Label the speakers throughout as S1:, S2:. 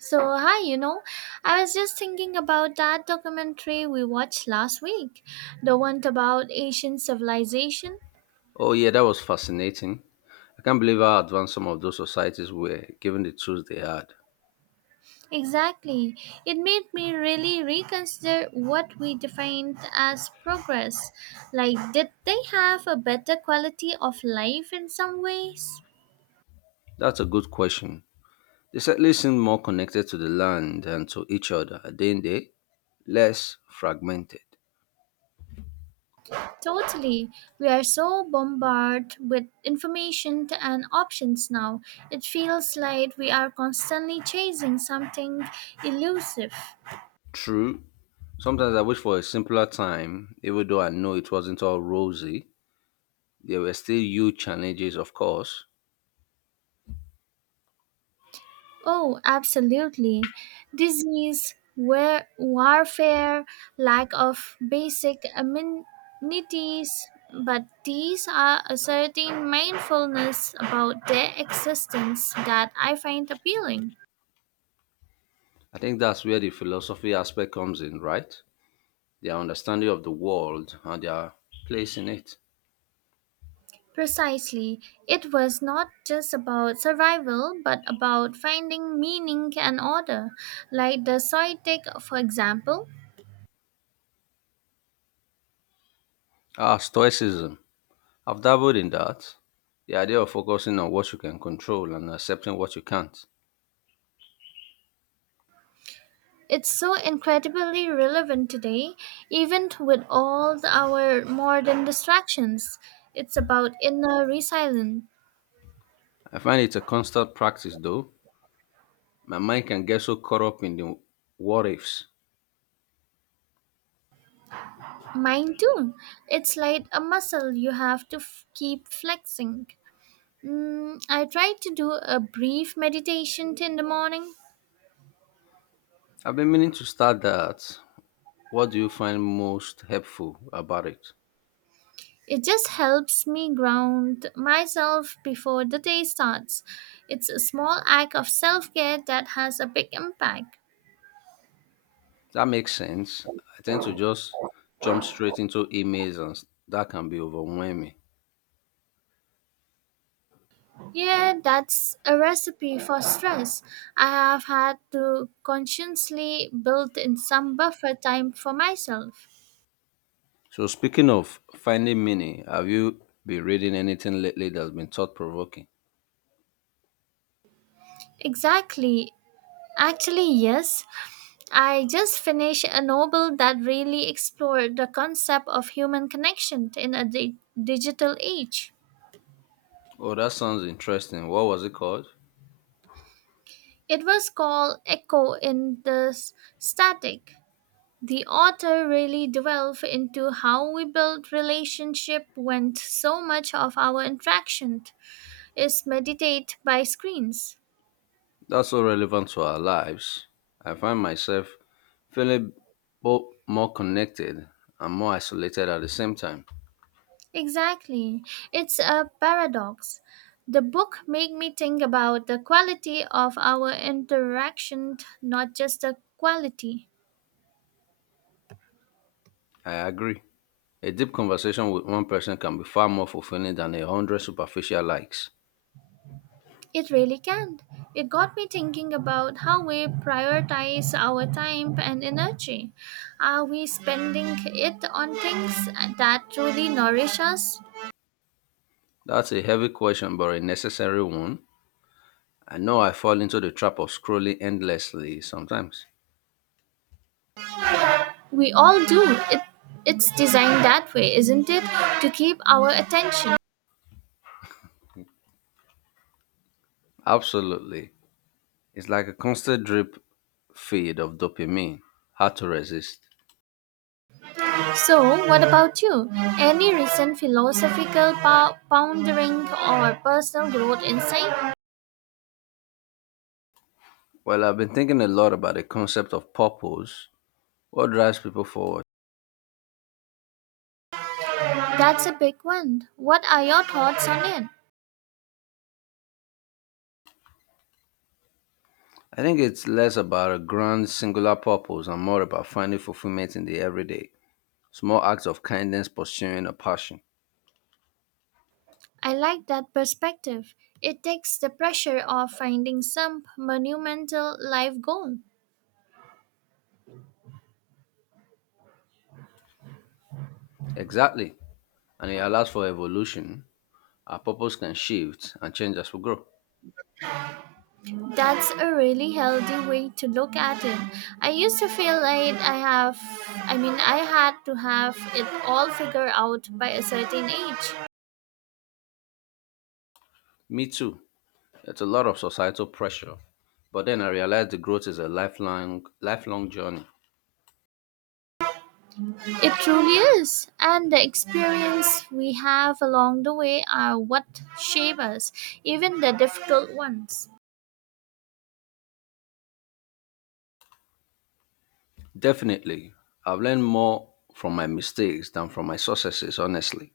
S1: So, hi, I was just thinking about that documentary we watched last week, the one about Asian civilization.
S2: Oh, yeah, that was fascinating. I can't believe how advanced some of those societies were, given the tools they had.
S1: Exactly. It made me really reconsider what we defined as progress. Like, did they have a better quality of life in some ways?
S2: That's a good question. They certainly seem more connected to the land and to each other, didn't they? Less fragmented.
S1: Totally. We are so bombarded with information and options now. It feels like we are constantly chasing something elusive.
S2: True. Sometimes I wish for a simpler time, even though I know it wasn't all rosy. There were still huge challenges, of course.
S1: Oh, absolutely. Disease, warfare, lack of basic amenities, but these are a certain mindfulness about their existence that I find appealing.
S2: I think that's where the philosophy aspect comes in, right? Their understanding of the world and their place in it.
S1: Precisely, it was not just about survival, but about finding meaning and order, like the Soitic, for example.
S2: Ah, Stoicism. I've dabbled in that. The idea of focusing on what you can control and accepting what you can't.
S1: It's so incredibly relevant today, even with all our modern distractions. It's about inner resilience.
S2: I find it's a constant practice though. My mind can get so caught up in the what ifs.
S1: Mine too. It's like a muscle you have to keep flexing. I try to do a brief meditation in the morning.
S2: I've been meaning to start that. What do you find most helpful about it?
S1: It just helps me ground myself before the day starts. It's a small act of self care that has a big impact.
S2: That makes sense. I tend to just jump straight into emails and that can be overwhelming.
S1: Yeah, that's a recipe for stress. I have had to consciously build in some buffer time for myself.
S2: So speaking of finding meaning, have you been reading anything lately that's been thought provoking?
S1: Exactly. Actually, yes. I just finished a novel that really explored the concept of human connection in a digital age.
S2: Oh, that sounds interesting. What was it called?
S1: It was called Echo in the Static. The author really delved into how we build relationship when so much of our interaction is meditate by screens.
S2: That's so relevant to our lives. I find myself feeling both more connected and more isolated at the same time.
S1: Exactly. It's a paradox. The book made me think about the quality of our interaction, not just the quality.
S2: I agree. A deep conversation with one person can be far more fulfilling than 100 superficial likes.
S1: It really can. It got me thinking about how we prioritize our time and energy. Are we spending it on things that truly nourish us?
S2: That's a heavy question, but a necessary one. I know I fall into the trap of scrolling endlessly sometimes.
S1: We all do. It, it's designed that way, isn't it? To keep our attention.
S2: Absolutely. It's like a constant drip feed of dopamine. Hard to resist.
S1: So, what about you? Any recent philosophical pondering or personal growth insight?
S2: Well, I've been thinking a lot about the concept of purpose. What drives people forward?
S1: That's a big one. What are your thoughts on it?
S2: I think it's less about a grand singular purpose and more about finding fulfillment in the everyday. Small acts of kindness pursuing a passion.
S1: I like that perspective. It takes the pressure off finding some monumental life goal.
S2: Exactly. And it allows for evolution. Our purpose can shift and change as we grow.
S1: That's a really healthy way to look at it. I used to feel like I mean, I had to have it all figured out by a certain age.
S2: Me too. It's a lot of societal pressure. But then I realized the growth is a lifelong journey.
S1: It truly is. And the experience we have along the way are what shape us, even the difficult ones.
S2: Definitely. I've learned more from my mistakes than from my successes, honestly.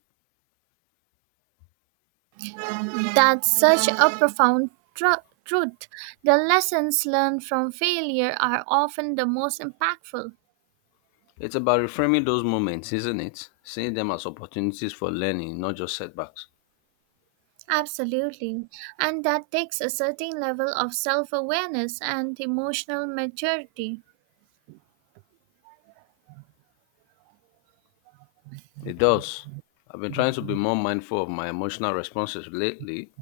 S1: That's such a profound truth. The lessons learned from failure are often the most impactful.
S2: It's about reframing those moments, isn't it? Seeing them as opportunities for learning, not just setbacks.
S1: Absolutely. And that takes a certain level of self awareness and emotional maturity.
S2: It does. I've been trying to be more mindful of my emotional responses lately,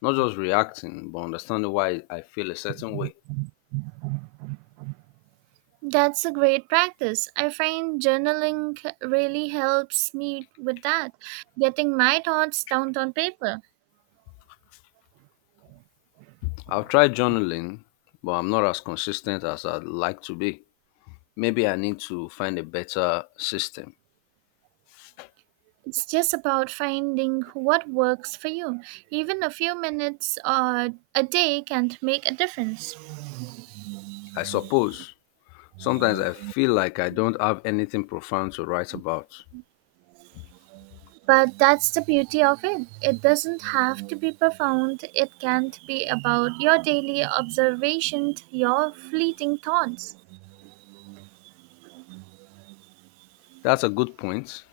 S2: not just reacting, but understanding why I feel a certain way.
S1: That's a great practice. I find journaling really helps me with that, getting my thoughts down on paper.
S2: I've tried journaling, but I'm not as consistent as I'd like to be. Maybe I need to find a better system.
S1: It's just about finding what works for you. Even a few minutes or a day can make a difference.
S2: I suppose. Sometimes I feel like I don't have anything profound to write about.
S1: But that's the beauty of it. It doesn't have to be profound. It can be about your daily observations, your fleeting thoughts.
S2: That's a good point.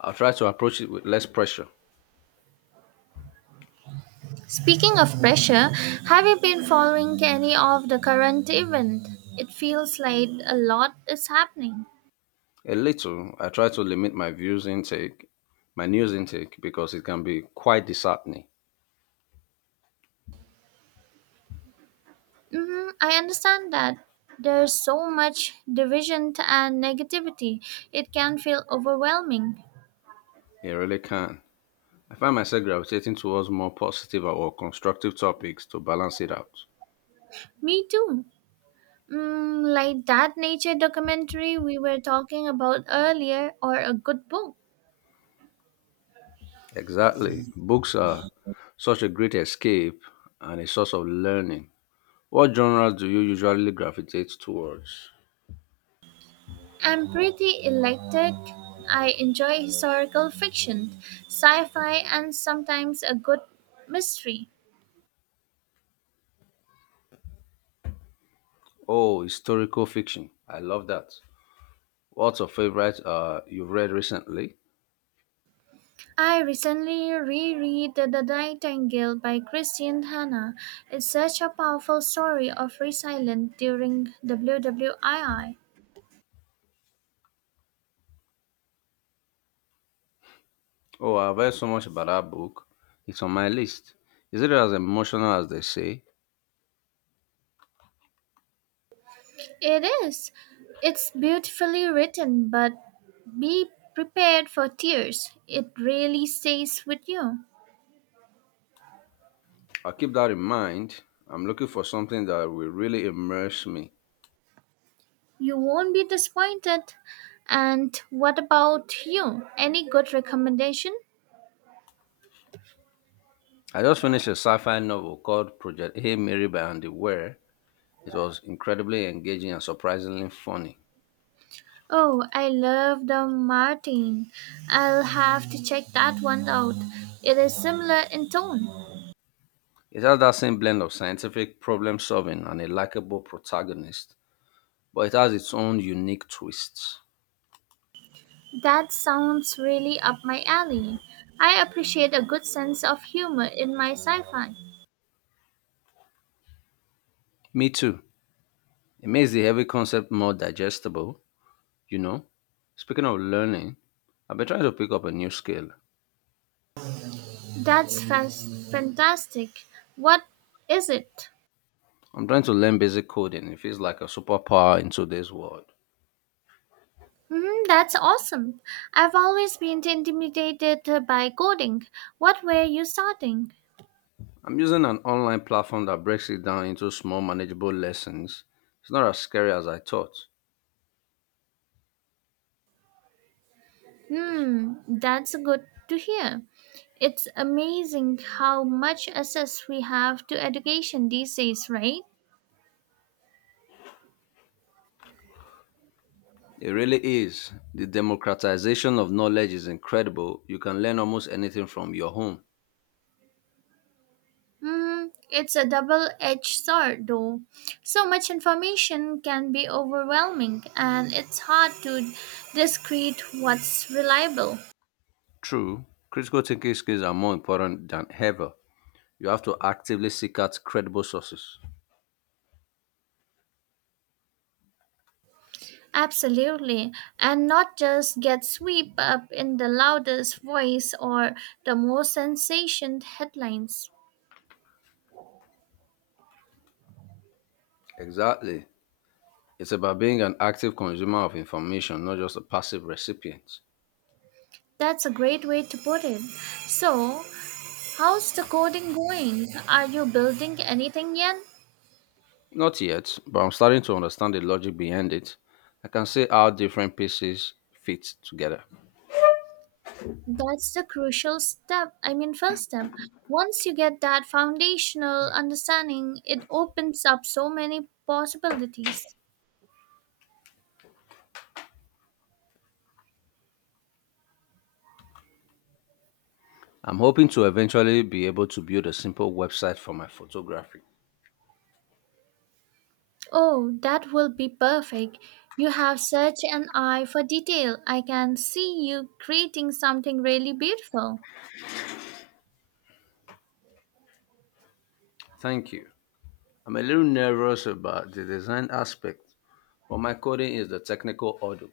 S2: I'll try to approach it with less pressure.
S1: Speaking of pressure, have you been following any of the current event? It feels like a lot is happening.
S2: A little. I try to limit my news intake, because it can be quite disheartening.
S1: I understand that there's so much division and negativity. It can feel overwhelming.
S2: It really can. I find myself gravitating towards more positive or constructive topics to balance it out.
S1: Me too. Like that nature documentary we were talking about earlier, or a good book.
S2: Exactly. Books are such a great escape and a source of learning. What genres do you usually gravitate towards?
S1: I'm pretty eclectic. I enjoy historical fiction, sci fi, and sometimes a good mystery.
S2: Oh, historical fiction. I love that. What's your favorite you've read recently?
S1: I recently reread The Nightingale by Christian Hanna. It's such a powerful story of resilience during WWII.
S2: Oh, I've heard so much about that book. It's on my list. Is it as emotional as they say?
S1: It is. It's beautifully written, but be prepared for tears. It really stays with you.
S2: I'll keep that in mind. I'm looking for something that will really immerse me.
S1: You won't be disappointed. And what about you? Any good recommendation?
S2: I just finished a sci fi novel called Project Hey Mary by Andy Weir. It was incredibly engaging and surprisingly funny.
S1: Oh, I love the Martin. I'll have to check that one out. It is similar in tone.
S2: It has that same blend of scientific problem solving and a likable protagonist, but it has its own unique twists.
S1: That sounds really up my alley. I appreciate a good sense of humor in my sci fi.
S2: Me too. It makes the heavy concept more digestible. You know, speaking of learning, I've been trying to pick up a new skill.
S1: That's fantastic. What is it?
S2: I'm trying to learn basic coding. It feels like a superpower in today's world.
S1: That's awesome. I've always been intimidated by coding. What were you starting?
S2: I'm using an online platform that breaks it down into small, manageable lessons. It's not as scary as I thought.
S1: That's good to hear. It's amazing how much access we have to education these days, right?
S2: It really is. The democratization of knowledge is incredible. You can learn almost anything from your home.
S1: It's a double edged sword, though. So much information can be overwhelming, and it's hard to discrete what's reliable.
S2: True, critical thinking skills are more important than ever. You have to actively seek out credible sources.
S1: Absolutely, and not just get swept up in the loudest voice or the most sensation headlines.
S2: Exactly. It's about being an active consumer of information, not just a passive recipient.
S1: That's a great way to put it. So, how's the coding going? Are you building anything yet?
S2: Not yet, but I'm starting to understand the logic behind it. I can see how different pieces fit together.
S1: That's the crucial step. I mean, first step. Once you get that foundational understanding, it opens up so many possibilities.
S2: I'm hoping to eventually be able to build a simple website for my photography.
S1: Oh, that will be perfect. You have such an eye for detail. I can see you creating something really beautiful.
S2: Thank you. I'm a little nervous about the design aspect, but my coding is the technical hurdle.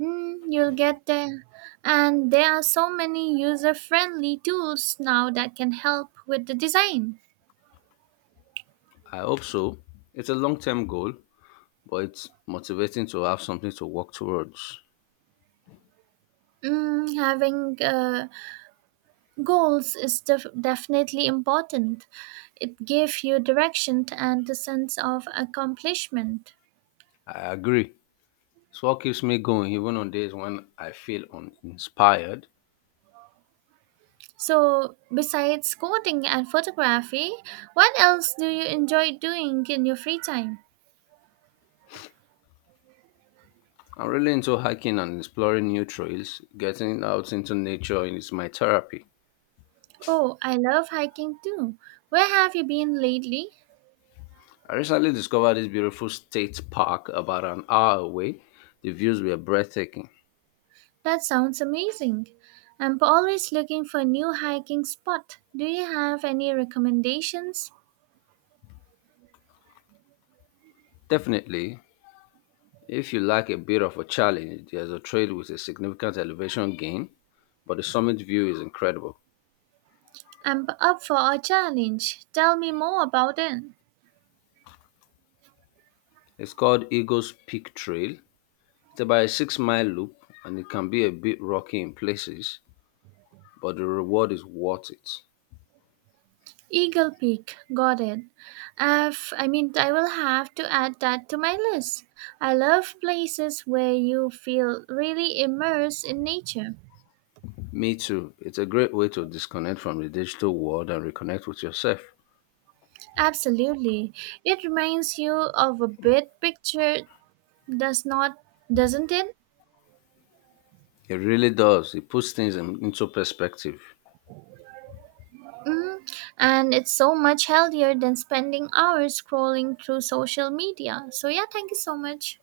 S1: You'll get there. And there are so many user friendly tools now that can help with the design.
S2: I hope so. It's a long term goal, but it's motivating to have something to work towards.
S1: Having goals is definitely important. It gives you direction and a sense of accomplishment.
S2: I agree. It's what keeps me going even on days when I feel uninspired.
S1: So, besides coding and photography, what else do you enjoy doing in your free time?
S2: I'm really into hiking and exploring new trails. Getting out into nature is my therapy.
S1: Oh, I love hiking too. Where have you been lately?
S2: I recently discovered this beautiful state park about an hour away. The views were breathtaking.
S1: That sounds amazing. I'm always looking for new hiking spot. Do you have any recommendations?
S2: Definitely, if you like a bit of a challenge, there's a trail with a significant elevation gain, but the summit view is incredible.
S1: I'm up for a challenge. Tell me more about it.
S2: It's called Eagles Peak Trail. It's about a 6 mile loop and it can be a bit rocky in places, but the reward is worth it.
S1: Eagle Peak, got it. I mean, I will have to add that to my list. I love places where you feel really immersed in nature.
S2: Me too. It's a great way to disconnect from the digital world and reconnect with yourself.
S1: Absolutely, it reminds you of a big picture, does not, doesn't it?
S2: It really does. It puts things into perspective.
S1: Mm. And it's so much healthier than spending hours scrolling through social media. So yeah, thank you so much.